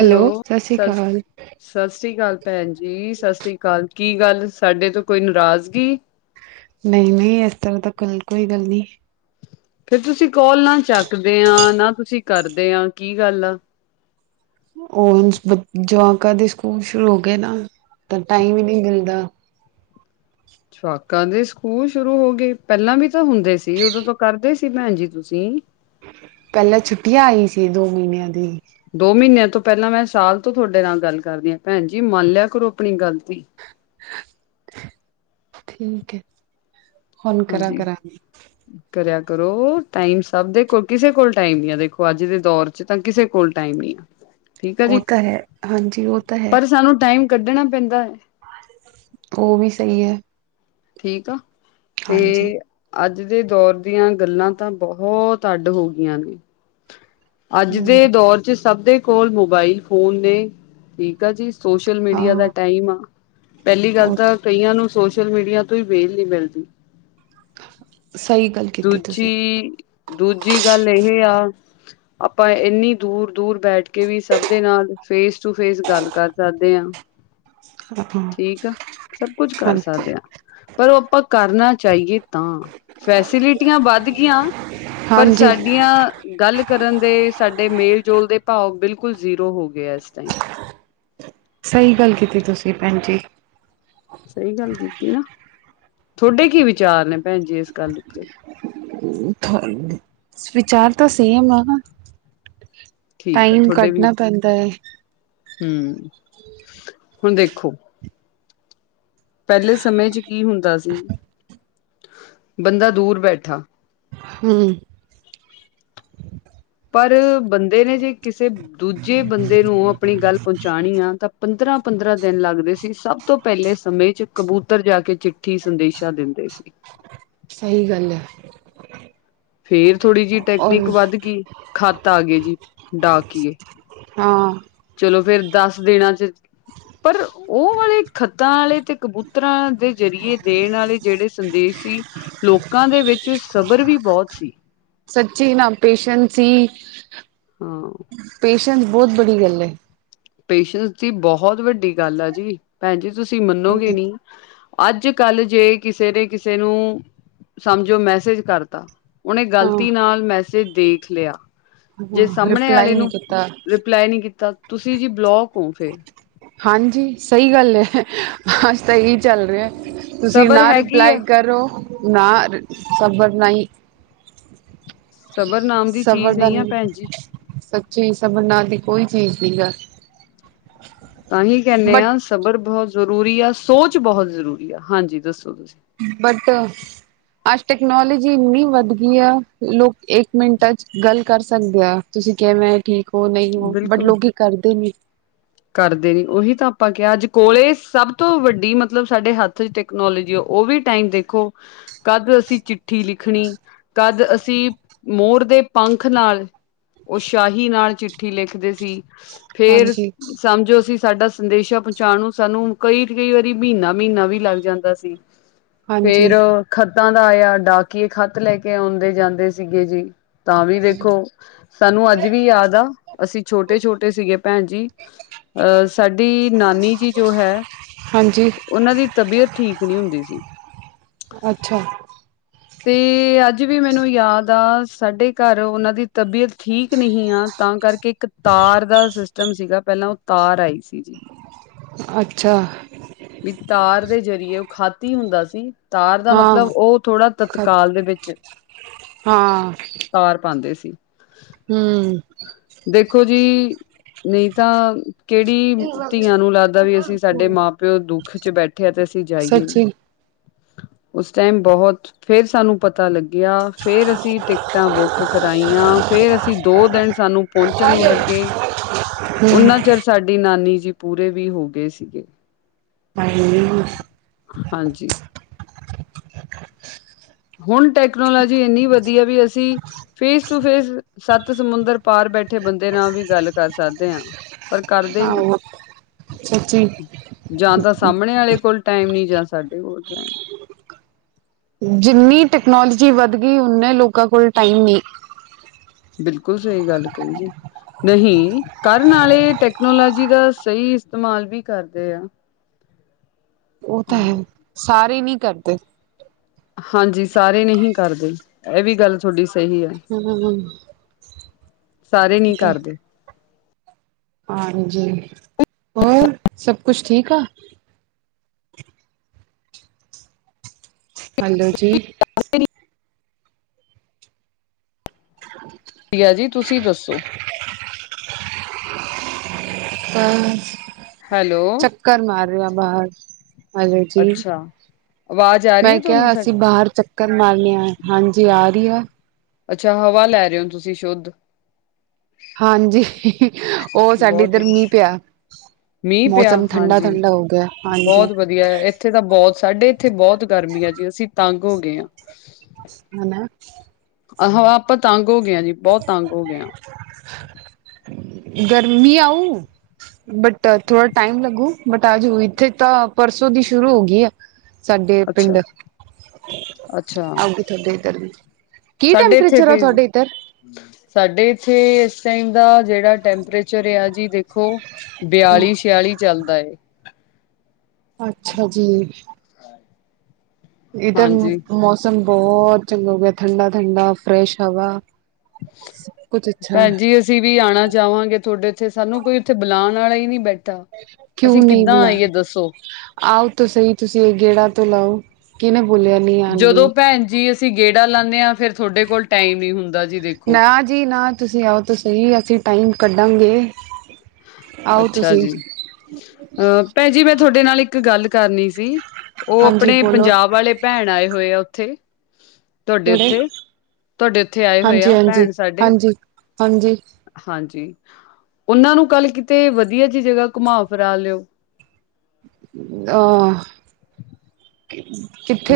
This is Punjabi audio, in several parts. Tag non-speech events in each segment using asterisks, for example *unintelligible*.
ਹੈਲੋ, ਸਤਿ ਸ੍ਰੀ ਸਸਿ! ਅਕਾਲ ਸਸ੍ਰੀ ਕਾਲ ਭੈਨ ਜੀ, ਸਸ੍ਰੀ ਕਾਲ। ਕੀ ਗੱਲ ਸਾਡੇ ਤੋਂ ਕੋਈ ਨਾਰਾਜ਼ਗੀ? ਨਈਂ-ਨਈਂ, ਐਸ ਤਰ੍ਹਾਂ ਤਾਂ ਕੱਲ ਕੋਈ ਗੱਲ ਨੀ ਐ। ਫਿਰ ਤੁਸੀਂ ਕੋਲ ਨਾ ਚੱਕਦੇ ਆਂ‌, ਨਾ ਤੁਸੀਂ ਕਰਦੇ ਆਂ, ਕੀ ਗੱਲ ਆ! ਓਹ, ਜੋ ਜਵਾਕਾਂ ਦੇ ਸਕੂਲ ਸ਼ੁਰੂ ਹੋ ਗਏ ਨਾ, ਤਾਂ ਟਾਈਮ ਈ ਨੀ ਮਿਲਦਾ। ਜਵਾਕਾਂ ਦੇ ਸਕੂਲ ਸ਼ੁਰੂ ਹੋ ਗਏ, ਪਹਿਲਾਂ ਵੀ ਤਾਂ ਹੁੰਦੇ ਸੀ, ਉਦੋਂ ਤੋਂ ਕਰਦੇ ਸੀ। ਕਿੱਥੇ ਭੈਨਜੀ ਤੁਸੀਂ? ਪਹਿਲਾਂ ਛੁੱਟੀਆਂ ਆਈ ਸੀ ਦੋ ਮੀਹਨਿਆਂ ਦੀ। ਦੋ ਮਹੀਨਿਆਂ ਤੋਂ ਪਹਿਲਾਂ ਮੈਂ ਸਾਲ ਤੋਂ ਤੁਹਾਡੇ ਨਾਲ ਗੱਲ ਕਰਦੀ ਆ, ਭੈਨ ਜੀ। ਮੰਨ ਲਿਆ ਕਰੋ ਆਪਣੀ ਗਲਤੀ। ਠੀਕ ਐ, ਹੁਨ ਹਾਂਜੀ ਕਰਾਂ-ਕਰਾਂ। ਕਰਿਆ ਕਰੋ, ਟਾਈਮ ਸਭ ਦੇ ਕੋਲ ਕਿਸੇ ਕੋਲ ਟਾਈਮ ਨੀ ਆ, ਦੇਖੋ, ਅੱਜ ਦੇ ਦੌਰ 'ਚ ਤਾਂ ਕਿਸੇ ਕੋਲ ਟਾਈਮ ਨੀ ਆ, ਠੀਕ ਆ ਉਹ ਜੀ, ਤਾਂ ਹੈ ਹਾਂਜੀ ਉਹ ਤਾਂ ਪਰ ਸਾਨੂੰ ਟਾਈਮ ਕੱਢਣਾ ਪੈਂਦੈ। ਓ ਵੀ ਸਹੀ ਐ। ਠੀਕ ਆ, ਤੇ ਹਾਂਜੀ ਅੱਜ ਦੇ ਦੌਰ ਦੀਆਂ ਗੱਲਾਂ ਤਾਂ ਬੋਹਤ ਅੱਡ ਹੋ ਗਈਆਂ ਨੇ। ਅੱਜ ਹਮ ਦੇ ਦੌਰ 'ਚ ਸਭ ਦੇ ਕੋਲ ਮੋਬਾਈਲ ਫੋਨ ਨੇ, ਠੀਕ ਆ ਜੀ। ਸੋਸ਼ਲ ਹਾਂ ਮੀਡੀਆ ਦਾ ਟਾਈਮ ਆ ਪਹਿਲੀ ਗੱਲ ਤਾਂ ਕਈਆਂ ਨੂੰ ਸੋਸ਼ਲ ਮੀਡੀਆ ਤੋਂ ਈ ਵੇਲ ਨੀ ਮਿਲਦੀ। ਸਹੀ ਗੱਲ ਕੀਤੀ ਤੁਸੀਂ ਦੂਜੀ, ਦੂਜੀ ਗੱਲ ਇਹ ਆ ਆਪਾਂ ਇੰਨੀ ਦੂਰ, ਦੂਰ ਬੈਠ ਕੇ ਵੀ ਸਭ ਦੇ ਨਾਲ ਫੇਸ ਟੂ ਫੇਸ ਗੱਲ ਕਰ ਸਕਦੇ ਹਾਂ। ਹਾਂ ਹਾਂ, ਠੀਕ ਆ ਸਭ ਕੁਛ ਕਰ ਹਾਂਜੀ ਸਕਦੇ ਹਾਂ। ਪਰ ਉਹ ਆਪਾਂ ਕਰਨਾ ਚਾਹੀਏ, ਤਾਂ ਫੈਸਿਲਿਟੀਆਂ ਵੱਧ ਗਈਆਂ। ਪਰ ਹਾਂਜੀ ਸਾਡੀਆਂ ਗੱਲ ਕਰਨ ਦੇ ਸਾਡੇ ਮੇਲ ਜੋਲ ਦੇ ਭਾਵ ਬਿਲਕੁਲ ਜ਼ੀਰੋ ਹੋ ਗਏ ਇਸ ਟਾਈਮ ਸਹੀ ਗੱਲ ਕੀਤੀ ਤੁਸੀਂ ਭੈਣ ਜੀ। ਸਹੀ ਗੱਲ ਕੀਤੀ ਨਾ, ਤੁਹਾਡੇ ਕੀ ਵਿਚਾਰ ਨੇ ਭੈਣ ਜੀ ਇਸ ਗੱਲ ਉੱਤੇ ਵਿਚਾਰ ਤਾਂ ਸੇਮ ਆਨਾ ਠੀਕ ਟਾਈਮ ਕੱਢਣਾ ਪੈਂਦਾ ਹੈ। ਹੂ ਹੁਣ ਦੇਖੋ ਪਹਿਲੇ ਸਮੇਂ ਚ ਕੀ ਹੁੰਦਾ ਸੀ, ਬੰਦਾ ਦੂਰ ਬੈਠਾ *unintelligible* ਪਰ ਬੰਦੇ ਨੇ ਜੇ ਕਿਸੇ ਦੂਜੇ ਬੰਦੇ ਨੂੰ ਆਪਣੀ ਗੱਲ ਪਹੁੰਚਾਉਣੀ ਆ ਤਾਂ ਪੰਦਰਾਂ ਪੰਦਰਾਂ ਦਿਨ ਲੱਗਦੇ ਸੀ, ਸਭ ਤੋਂ ਪਹਿਲੇ ਸਮੇਂ ਚ ਕਬੂਤਰ ਜਾ ਕੇ ਚਿੱਠੀ ਸੰਦੇਸ਼ਾਂ ਦਿੰਦੇ ਸੀ। ਸਹੀ ਗੱਲ ਹੈ। ਫੇਰ ਥੋੜ੍ਹੀ ਜਿਹੀ ਔਰ ਟੈਕਨੀਕ ਵੱਧ ਗਈ ਖੱਤ ਆ ਗਏ ਜੀ ਡਾਕੀਏ ਹਾਂ। ਚਲੋ ਫੇਰ ਦਸ ਦਿਨਾਂ ਚ ਪਰ ਉਹ ਵਾਲੇ ਖੱਤਾ ਵਾਲੇ ਤੇ ਕਬੂਤਰਾਂ ਦੇ ਜਰੀਏ ਦੇਣ ਵਾਲੇ ਜਿਹੜੇ ਸੰਦੇਸ਼ ਸੀ ਲੋਕਾਂ ਦੇ ਵਿੱਚ ਸਬਰ ਵੀ ਬਹੁਤ ਸੀ। ਸੱਚੀ ਏਨਾ ਪੇਸ਼ੈਂਸ ਸੀ। ਹਾਂ। ਪੇਸ਼ੈਂਸ ਬਹੁਤ ਬੜੀ ਗੱਲ ਹੈ। ਪੇਸ਼ੈਂਸ ਦੀ ਬਹੁਤ ਵੱਡੀ ਗੱਲ ਆ ਜੀ, ਭੈਣ ਜੀ ਤੁਸੀਂ ਮੰਨੋਗੇ ਨੀ ਅੱਜ ਕੱਲ੍ਹ ਜੇ ਕਿਸੇ ਨੇ ਕਿਸੇ ਨੂੰ ਸਮਝੋ ਮੈਸੇਜ ਕਰਤਾ ਉਹਨੇ ਹਾਂ ਗ਼ਲਤੀ ਨਾਲ ਮੈਸੇਜ ਦੇਖ ਲਿਆ। ਜੇ ਹਾਂ ਸਾਹਮਣੇ ਰਿਪਲਾਈ ਵਾਲੇ ਨਹੀਂ ਨੂੰ ਕੀਤਾ ਰਿਪਲਾਈ ਨਹੀਂ ਕੀਤਾ ਤੁਸੀਂ ਜੀ ਬਲੋਕ ਹੋ ਫੇਰ ਹਾਂਜੀ ਸਹੀ ਗੱਲ ਹੈ, ਅਜ ਤਾਂ ਇਹੀ ਚੱਲ ਰਿਹਾ। ਤੁਸੀਂ ਸਬਰ ਨਾ ਹੈਗੀ ਆ ਰਿਪਲਾਈ ਕਰੋ ਨਾ ਸਬਰ ਨਹੀਂ ਸਬਰ ਨਾਮ ਦੀ ਸਬਰ ਚੀਜ਼ ਦਾ ਨਹੀਂ ਆ ਭੈਣ ਜੀ। ਸੱਚੀ ਸਬਰ ਨਾਮ ਦੀ ਕੋਈ ਚੀਜ਼ ਨੀ ਆ ਤਾਂਹੀ ਕਹਿੰਦੇ ਬਟ ਆਾਂ ਸਬਰ ਬਹੁਤ ਜ਼ਰੂਰੀ ਆ, ਸੋਚ ਬਹੁਤ ਜ਼ਰੂਰੀ ਆ ਹਾਂਜੀ ਦੱਸੋ ਤੁਸੀਂ ਬਟ ਅੱਜ ਟੈਕਨੋਲੋਜੀ ਇੰਨੀ ਵੱਧ ਗਈ ਆ, ਲੋਕ ਇੱਕ ਮਿੰਟਾਂ ਚ ਗੱਲ ਕਰ ਸਕਦੇ ਆ। ਤੁਸੀਂ ਕਿਹਾ ਮਂ ਠੀਕ ਹੋ ਨਹੀਂ ਹੋ ਬਟ ਬਿਲਕੁਲ ਲੋਕ ਇਹ ਕਰਦੇ ਨੀ। ਕਰਦੇ ਨੇ ਉਹੀ ਤਾਂ ਆਪਾਂ ਕਿਹਾ ਅੱਜ ਕੋਲੇ ਸਭ ਤੋਂ ਵੱਡੀ ਮਤਲਬ ਸਾਡੇ ਹੱਥ ਚ ਟੈਕਨੋਲੋਜੀ ਆ ਉਹ ਵੀ ਟਾਈਮ ਦੇਖੋ ਕਦ ਅਸੀਂ ਚਿੱਠੀ ਲਿਖਣੀ ਕਦ ਅਸੀਂ ਮੋਰ ਦੇ ਪੰਖ ਨਾਲ ਓਹ ਸ਼ਾਹੀ ਨਾਲ ਚਿੱਠੀ ਲਿਖਦੇ ਸੀ ਫੇਰ ਹਾਂਜੀ, ਸਮਝੋ ਅਸੀਂ ਸਾਡਾ ਸੰਦੇਸ਼ਾਂ ਪਹੁੰਚਾਉਣ ਨੂੰ ਸਾਨੂੰ ਕਈ ਕਈ ਵਾਰੀ ਮਹੀਨਾ ਮਹੀਨਾ ਵੀ ਲੱਗ ਜਾਂਦਾ ਸੀ। *unintelligible* ਫੇਰ ਹਾਂਜੀ, ਖੱਤਾਂ ਦਾ ਆਇਆ ਡਾਕੀਏ ਖੱਤ ਲੈ ਕੇ ਆਉਂਦੇ ਜਾਂਦੇ ਸੀਗੇ ਜੀ। ਤਾਂ ਵੀ ਦੇਖੋ ਸਾਨੂੰ ਅੱਜ ਵੀ ਯਾਦ ਆ ਅਸੀਂ ਛੋਟੇ ਛੋਟੇ ਸੀਗੇ ਭੈਣ ਜੀ। ਅਹ ਸਾਡੀ ਨਾਨੀ ਜੀ ਜੋ ਹੈ। ਹਾਂਜੀ ਉਹਨਾਂ ਦੀ ਤਬੀਅਤ ਠੀਕ ਨਹੀਂ ਹੁੰਦੀ ਸੀ। ਅੱਛਾ। *inaudible* ਤੇ, ਅੱਜ ਵੀ ਮੈਨੂੰ ਯਾਦ ਆ, ਸਾਡੇ ਘਰ ਉਹਨਾਂ ਦੀ ਤਬੀਅਤ ਠੀਕ ਨਹੀਂ ਆ। ਤਾਂ ਕਰਕੇ ਇੱਕ ਤਾਰ ਦਾ ਸਿਸਟਮ ਸੀਗਾ, ਪਹਿਲਾਂ ਉਹ ਤਾਰ ਆਈ ਸੀ। ਜੀ ਅੱਛਾ। ਵੀ ਤਾਰ ਦੇ ਜਰੀਏ, ਉਹ ਖਤ ਈ ਹੁੰਦਾ ਸੀ। ਤਾਰ ਦਾ ਹਾਂ, ਮਤਲਬ, ਉਹ ਥੋੜਾ ਖ ਤਤਕਾਲ ਦੇ ਵਿੱਚ। ਹਾਂ ਤਾਰ ਪਾਂਦੇ ਸੀ। ਹੂੰ। ਦੇਖੋ ਜੀ, ਨਹੀਂ ਤਾਂ ਕਿਹੜੀ ਧੀਆਂ ਨੂੰ ਲੱਗਦਾ ਵੀ ਅਸੀਂ ਸਾਡੇ ਮਾਂ-ਪਿਓ ਦੁੱਖ'ਚ ਬੈਠੇ ਆ, ਤੇ ਅਸੀਂ ਜਾਈਏ ਨਾ। ਸੱਚੀ ਉਸ ਟਾਈਮ ਬਹੁਤ, ਫੇਰ ਸਾਨੂੰ ਪਤਾ ਲੱ ਗਿਆ, ਫੇਰ ਅਸੀਂ ਟਿਕਟਾਂ ਬੁੱਕ ਕਰਾਈਆਂ, ਫੇਰ ਅਸੀਂ ਦੋ ਦਿਨ ਸਾਨੂੰ ਪਹੁੰਚਣ ਨੂੰ ਲੱਗੇ, ਹੂੰ ਉਹਨਾਂ ਚਿਰ ਸਾਡੀ ਨਾਨੀ ਜੀ, ਪੂਰੇ ਵੀ ਹੋਗੇ ਸੀਗੇ। ਹਾਏ ਨੀ। ਹਾਂਜੀ। ਅੱਛਾ ਜੀ। ਹੁਣ ਟੈਕਨੋਲੋਜੀ ਇੰਨੀ ਵਧੀਆ ਵੀ ਅਸੀਂ, ਫੇਸ ਟੂ ਫੇਸ, ਸਤ ਸਮੁੰਦਰ ਪਾਰ ਬੈਠੇ ਬੰਦੇ ਨਾਲ ਵੀ ਗੱਲ ਕਰ ਸਕਦੇ ਆਂ। ਪਰ ਕਰਦੇ ਨੀ, ਆਹੋ ਸੱਚੀ ਜਾਂ ਤਾਂ ਸਾਹਮਣੇ ਵਾਲੇ ਕੋਲ ਟਾਈਮ ਨਹੀਂ, ਜਾਂ ਸਾਡੇ ਕੋਲ ਟਾਈਮ ਨੀਂ। ਜਿੰਨੀ ਟੈਕਨੋਲੋਜੀ ਵੱਧਗੀ, ਓਨੇ ਲੋਕਾਂ ਕੋਲ ਟਾਈਮ ਨਹੀਂ। ਬਿਲਕੁਲ ਸਹੀ ਗੱਲ ਕਹੀ ਜੀ। ਨਹੀਂ, ਕਰਨ ਵਾਲੇ ਟੈਕਨੋਲੋਜੀ ਦਾ ਸਹੀ ਇਸਤੇਮਾਲ ਵੀ ਕਰਦੇ ਆ। ਓਹ ਤਾ ਹੈ, ਸਾਰੇ ਨਹੀਂ ਕਰਦੇ। ਹਾਂਜੀ ਸਾਰੇ ਨਹੀਂ ਕਰਦੇ, ਇਹ ਵੀ ਗੱਲ ਤੁਹਾਡੀ ਸਹੀ ਹੈ। ਹੂੰ-ਹੂੰ। ਸਾਰੇ ਨੀ ਕਰਦੇ। ਹਾਂਜੀ, ਹੋਰ ਸਭ ਕੁਛ ਠੀਕ ਆ? ਹੈਲੋ ਜੀ। ਵਧੀਆ ਜੀ, ਤੁਸੀਂ ਦੱਸੋ? ਬਸ, ਹੈਲੋ ਚੱਕਰ ਮਾਰ ਰਹੇ ਆ, ਬਾਹਰ। ਹੈਲੋ ਜੀ, ਅੱਛਾ ਆਵਾਜ਼ ਆ ਰਹੀ ਮੈਂ ਹੈ ਤੁਹਾਨੂੰ ਕਿਹਾ ਅਸੀਂ ਸਾਡੀ ਬਾਹਰ ਕਰ ਮਾਰਨੇ ਆਏ, ਹਾਂਜੀ ਆ ਰਹੀ ਆ। ਅੱਛਾ ਹਵਾ ਲੈ ਰਹੇ ਓ, ਤੁਸੀਂ ਸ਼ੁੱਧ? ਹਾਂਜੀ। ਉਹ ਸਾਡੇ ਬਹੁਤ ਇੱਧਰ ਮੀਂਹ ਵਧੀਆ ਪਿਆ, ਮੀਂਹ ਪਿਆ ਮੌਸਮ ਠੰਡਾ-ਠੰਡਾ ਹੋਗਿਆ ਹਾਂਜੀ। ਆ, ਇੱਥੇ ਤਾਂ ਬਹੁਤ ਸਾਡੇ ਇੱਥੇ ਬਹੁਤ ਗਰਮੀ ਆ ਜੀ, ਅਸੀਂ ਤੰਗ ਹੋਗੇ ਆਂ। ਹਨਾ। ਆਹੋ ਆਪਾਂ ਤੰਗ ਹੋ ਗਏ ਆ ਜੀ, ਬਹੁਤ ਤੰਗ ਹੋਗੇ ਆਂ। *inaudible* ਗਰਮੀ ਆਊ ਬਟ, ਥੋੜਾ ਟਾਈਮ ਲੱਗੂ ਬਟ ਅੱਜ ਇੱਥੇ ਤਾਂ ਪਰਸੋਂ ਦੀ ਸ਼ੁਰੂ ਹੋ ਗਈ ਆ। ਸਾਡੇ ਅੱਛਾ ਪਿੰਡ। ਅੱਛਾ ਆਉਗੀ ਥੁਹਾਡੇ ਇੱਧਰ ਵੀ, ਕੀ ਸਾਡੇ ਇੱਥੇ ਟੈਂਪਰੇਚਰ ਆ ਭੇਜ ਤੁਹਾਡੇ ਇੱਧਰ? ਸਾਡੇ ਇੱਥੇ ਇਸ ਟਾਈਮ ਦਾ ਜਿਹੜਾ ਟੈਂਪਰੇਚਰ ਆ ਜੀ ਦੇੋ ਖੋ ਬਿਆਲੀ, ਛਿਆਲੀ ਚੱਲਦਾ ਏ। ਅੱਛਾ ਜੀ। ਇੱਧਰ ਹਾਂਜੀ ਮੌਸਮ ਬਹੁਤ ਚੰਗਾ ਹੋ ਗਿਆ, ਠੰਡਾ -ਠੰਡਾ ਫਰੈਸ਼ ਹਵਾ। ਕੁਛ ਅੱਛਾ ਭੈਣ ਜੀ ਅਸੀਂ ਵੀ ਆਉਣਾ ਚਾਹਵਾਂਗੇ ਤੁਹਾਡੇ ਉੱਥੇ, ਸਾਨੂੰ ਕੋਈ ਉੱਥੇ ਬੁਲਾਉਣ ਵਾਲਾ ਹੀ ਨਹੀਂ ਬੈਠਾ। ਕਿਉਂ ਅਸੀਂ ਨਹੀਂ ਕਿੱਦਾਂ ਬੁਲਾ, ਆਈਏ ਦੱਸੋ ਆਓ ਤਾਂ ਸਹੀ ਤੁਸੀਂ, ਗੇੜਾ ਤੋਂ ਲਾਓ। ਕਿਨੇ ਬੋਲਿਆ ਨਹੀਂ ਆਣ ਜਦੋਂ ਲਈ? ਭੈਣ ਜੀ ਅਸ ਸੀਂ ਗੇੜਾ ਲਾਂਨੇ ਆ, ਫੇਰ ਤੁਹਾਡੇ ਕੋਲ ਟਾਈਮ ਨੀ ਹੁੰਦਾ। ਜੀ ਦੇਖੋ ਨਾ ਜੀ ਨਾ, ਤੁਸੀਂ ਆਓ ਤਾਂ ਸਹੀ, ਅਸੀਂ ਟਾਈਮ ਕੱਢਾਂਗੇ। ਆਓ ਅੱਛਾ ਤੁਸੀਂ ਜੀ। ਅਹ ਭੈਣ ਜੀ ਮੈਂ ਤੁਹਾਡੇ ਨਾਲ ਇੱਕ ਗੱਲ ਕਰਨੀ ਸੀ। ਉਹ ਹਾਂਜੀ ਆਪਣੇ ਬੋਲੋ ਪੰਜਾਬ ਵਾਲੇ ਭੈਣ ਆਏ ਹੋਏ ਆ ਉੱਥੇ। ਤੁਹਾਡੇ ਕਿਹੜੇ ਉੱਥੇ, ਤੁਹਾਡੇ ਉੱਥੇ ਆਏ ਹੋਏ ਹਾਂਜੀ ਆ, ਹਾਂਜੀ ਭੈਣ ਸਾਡੇ। ਹਾਂਜੀ ਹਾਂਜੀ ਹਾਂਜੀ। ਉਹਨਾਂ ਨੂੰ ਕੱਲ ਕਿਤੇ ਵਧੀਆ ਜਿਹੀ ਜਗ੍ਹਾ ਘੁਮਾ ਫਿਰਾ ਲਿਓ। ਆਹ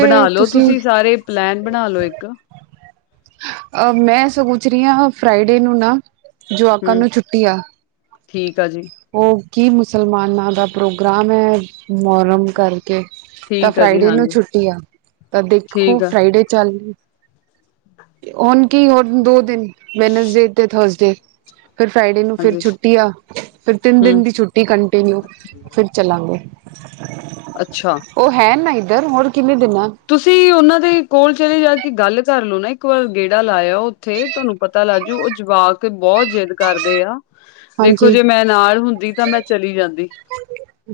ਬਣਾ ਲੋ ਤੁਸੀਂ? ਸਾਰੇ ਪਲੈਨ ਬਣਾ ਲੋ ਇੱਕ ਅ ਮੈਂ ਸੋਚ ਰਹੀ ਆ, ਫਰਾਈਡੇ ਨੂੰ ਨਾ ਜੁਆਕਾਂ ਹੂੰ ਨੂੰ ਛੁੱਟੀ ਆ। ਠੀਕ ਆ ਜੀ। ਉਹ ਕੀ ਮੁਸਲਮਾਨਾਂ ਦਾ ਪ੍ਰੋਗਰਾਮ ਐ, ਮੌਹਰਮ ਕਰਕੇ। ਤਾਂ ਠੀਕ ਆ ਜੀ ਫਰਾਈਡੇ ਨੂੰ ਹਾਂਜੀ ਛੁੱਟੀ ਆ, ਤਾਂ ਦੇਖੋ ਠੀਕ ਆ ਫਰਾਈਡੇ ਚੱਲ ਹੁਣ ਕੀ ਹੋਰ ਦੋ ਦਿਨ, ਵੈਨਸਡੇ ਤੇ ਥਰਸਡੇ। ਫਿਰ ਫਰਾਈਡੇ ਨੂੰ ਫੇਰ ਹਾਂਜੀ ਛੁੱਟੀ ਆ, ਫੇਰ ਤਿੰਨ ਦਿਨ ਹੂੰ ਦੀ ਛੁੱਟੀ ਕੰਨਟੀਿਨਿਊ, ਫਿਰ ਚਲਾਂਗੇ। ਅੱਛਾ। ਉਹ ਹੈ ਨਾ ਇੱਧਰ, ਹੋਰ ਕਿੰਨੇ ਦੇਨਾ। ਤੁਸੀਂ ਉਹਨਾਂ ਦੇ ਕੋਲ ਚਲੇ ਜਾ ਕੇ ਗੱਲ ਕਰ ਲਓ ਨਾ ਇੱਕ ਵਾਰ, ਗੇੜਾ ਲਾਇਓ ਉੱਥੇ। ਤੁਹਾਨੂੰ ਪਤਾ ਲੱਗਜੂ ਉਹ ਜਵਾਕ, ਬਹੁਤ ਜਿੱਦ ਕਰਦੇ ਆ। 'ਦੇਖੋ ਹਾਂਜੀ ਜੇ ਮੈਂ ਨਾਲ ਹੁੰਦੀ ਤਾਂ, ਮੈਂ ਚਲੀ ਜਾਂਦੀ।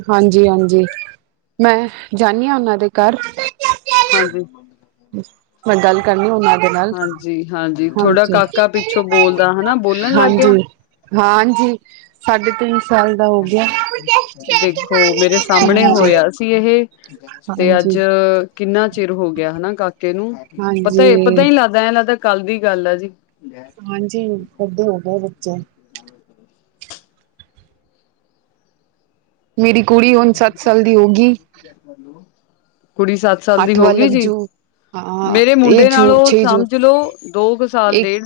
ਹਾਂਜੀ, ਹਾਂਜੀ ਮੈਂ ਜਾਂਨੀ ਆ, ਉਹਨਾਂ ਦੇ ਘਰ। ਹਾਂਜੀ। ਹਮ ਹਾਂਜੀ, ਹਾਂਜੀ ਤੁਹਾਡਾ ਕਾਕਾ ਪਿੱਛੋਂ ਬੋਲਦਾ ਹਨਾ। ਬੋਲਣ ਲੱਗ ਗਿਆ। ਹਾਂਜੀ ਹਾਂਜੀ, ਸਾਢੇ ਤਿੰਨ ਸਾਲ ਦਾ ਹੋ ਗਿਆ 'ਦੇਖੋ ਮੇਰੇ ਸਾਹਮਣੇ ਹਾਂਜੀ ਹੋਇਆ ਸੀ ਇਹ ਤੇ ਹਾਂਜੀ ਅੱਜ ਕਿੰਨਾ ਚਿਰ ਹੋ ਗਿਆ ਹਨਾ ਕਾਕੇ ਨੂੰ, ਪਤਾ-ਪਤਾ ਹਾਂਜੀ ਹੀ ਲੱਗਦਾ ਐ ਲੱਗਦਾ, ਕੱਲ ਦੀ ਗੱਲ ਆ ਜੀ। ਹਾਂਜੀ, ਵੱਡੇ ਹੋ ਗਏ ਬੱਚੇ। *inaudible* ਮੇਰੀ ਕੁੜੀ ਹੁਣ, ਸੱਤ ਸਾਲ ਦੀ ਹੋ ਗਈ। ਕੁੜੀ ਸ ਅੱਠ ਵਾ ਲਗ ਜੂ। ਹਾਂ, ਮੇਰੇ ਇਹ ਮੁੰਡੇ ਜੋ ਨਾਲੋਂ ਛੇ ਜੌ ਸਮਝ ਲੋੋ ਦੋ ਕੁ ਸਾਲ ਡੇਢ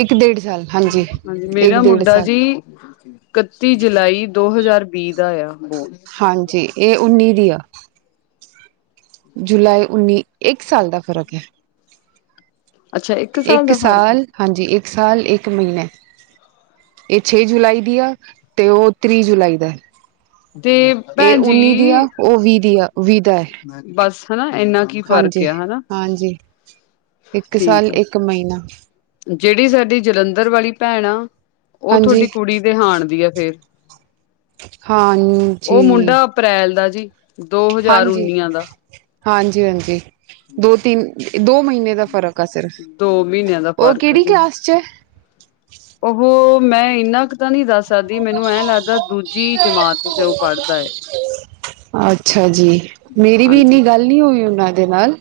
ਇੱਕ ਡੇਢ ਸਾਲ ਹਾਂਜੀ ਇੱਕ ਮੇਰਾ ਡੇਢ ਮੁੰਡਾ ਸਾਲ ਜੀ ਕੱਤੀ ਜੁਲਾਈ ਦੋ ਹਜ਼ਾਰ ਵੀਹ ਦਾ ਆ ਬੋਰਨ। ਹਾਂਜੀ ਇਹ ਉੱਨੀ ਦੀ ਆ। ਜੁਲਾਈ ਉੱਨੀ, ਏੱਕ ਸਾਲ ਦਾ ਫ਼ਰਕ ਹੈ। ਅੱਛਾ ਇੱਕ ਏਕ ਦਾ ਫ਼ਰਕ ਆ ਸਾਲ ਹਾਂਜੀ, ਏਕ ਸਾਲ, ਏਕ ਮਹੀਨੇ। ਏ ਛੇ ਜੁਲਾਈ ਦੀਆ, ਤੇ ਔ ਤ੍ਰੀਹ ਜੁਲਾਈ ਦਾ। ਤੇ ਏ ਭੈਣ ਜੀ ਉੱਨੀ ਦੀਆ, ਔ ਵੀਹ ਦੀ ਆ, ਵੀਹ ਦਾ ਐ। ਬਸ, ਹਨਾ ਏਨਾ ਹਾਂਜੀ-ਹਾਂਜੀ, ਏਕ ਸਾਲ, ਏਕ ਮਈਨਾ। ਜੜੀ ਸਾਡੀ ਜਲੰਧਰ ਵਾਲੀ ਪੈਣ ਆ, ਔ ਥੋਡੀ ਹਾਂਜੀ ਕੁੜੀ ਦੇ ਹਾਣ ਦੀ ਆ ਫੇਰ ਔ ਹਾਂਜੀ ਮੁੰਡਾ ਅਪ੍ਰੈਲ ਦਾ ਜੀ। ਦੋ-ਹਜ਼ਾਰ ਉੱਨੀਆਂ ਦਾ। ਹਾਂਜੀ-ਹਾਂਜੀ, ਦੋ-ਤਿੰਨ, ਦੋ ਮਹੀਨੇ ਦਾ ਫਰਕ ਆ ਸਿਰ। ਦੋ ਮਹੀਨਿਆਂ ਦਾ ਔ ਕੇੜੀ ਕਲਾਸ ਚ ਐ। ਔਹ, ਮੈਂ ਇੰਨਾ ਕ ਤਾਂ ਨੀ ਦੱਸ ਸਕਦੀ, ਮੈਨੂੰ ਐਂ ਲੱਗਦਾ ਦੂਜੀ ਜਮਾਤ ਚ ਔ ਪੜ੍ਹਦਾ ਏ। ਅੱਛਾ ਜੀ, ਮੇਰੀ ਵੀ ਇੰਨੀ ਹਾਂਜੀ ਗੱਲ ਨੀ ਹੋਈ ਉੱਨਾਂ ਦੇ ਨਾਲ।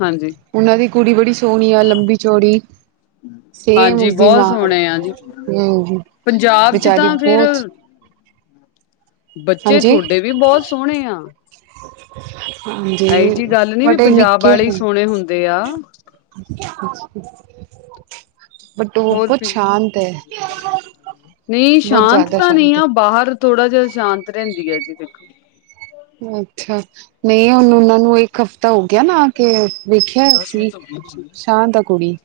ਹਾਂਜੀ। ਉੱਨਾਂ ਦੀ ਕੁੜੀ ਬੜੀ ਸੋਣੀ ਆ, ਲੰਬੀ-ਚੌੜੀ। ਸੇਮ ਹਾਂਜੀ ਉਸਦੀ ਬਹੁਤ ਮਾਂ ਸੋਹਣੇ ਆ ਜੀ *unintelligible* ਪੰਜਾਬ ਚ ਵਿਚਾਰੀ ਤਾਂ ਫੇਰ ਬਹੁਤ ਬੱਚੇ ਹਾਂਜੀ, ਥੋਡੇ ਵੀ ਬੋਤ ਸੋਣੇ ਆ। ਹਾਂਜੀ ਆਏ ਜੀ ਗੱਲ ਨੀ, ਵੀ ਬਟ ਇਹ ਪੰਜਾਬ ਨਿੱਕੇ ਵਾਲੇ ਹੀ ਨੇ। ਸੋਣੇ ਹੁੰਦੇ ਆ। ਬਟ, ਔ ਬੋਤ ਸ਼ਾਂਤ ਐ। ਨਈ, ਸ਼ਾਂਤ ਤਾਂ ਨੀ ਸ਼ਾਂਤ ਹੈ। ਆ। ਬਾਹਰ ਥੋੜਾ ਜਾ ਸ਼ਾਂਤ ਰੈਂਦੀ ਆ ਜੀ ਦੇਖੋ। ਅੱਛਾ, ਨਈ ਹੁਣ, ਉੱਨਾਂ ਨੂੰ ਇੱਕ ਹਫ਼ਤਾ ਹੋ ਗਿਆ ਨਾ ਕੇ ਵੇਖਿਆ ਸੀ, ਸ਼ਾਤ ਐ ਕੁੜੀ।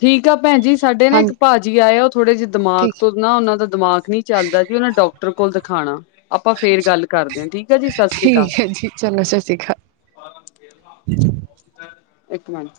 ਠੀਕ ਆ, ਭੈਣ ਜੀ। ਸਾਡੇ ਨਾ ਹਾਂ ਏਕ ਪਾਜੀ ਆਏ ਆ, ਔ ਥੋੜੇ ਜੇ ਦਿਮਾਗ ਠੀਕ ਤੋਂ ਨਾ, ਔਨਾਂ ਦਾ ਦਿਮਾਗ ਨੀ ਚੱਲਦਾ ਜੀ, ਔਨਾ ਡਾਕਟਰ ਕੋਲ ਦਖਾਣਾ। ਆਪਾਂ‌ ਫੇਰ ਗੱਲ ਕਰਦੇ, ਠੀਕ ਆ ਜੀ ਸਤ ਸ਼੍ਰੀ ਅਕਾਲ। ਠੀਕ ਹੈ ਜੀ ਚਲੋ, ਸਤ ਸ਼੍ਰੀ ਕਾਲ। ਏਕ ਮੇਂਟ।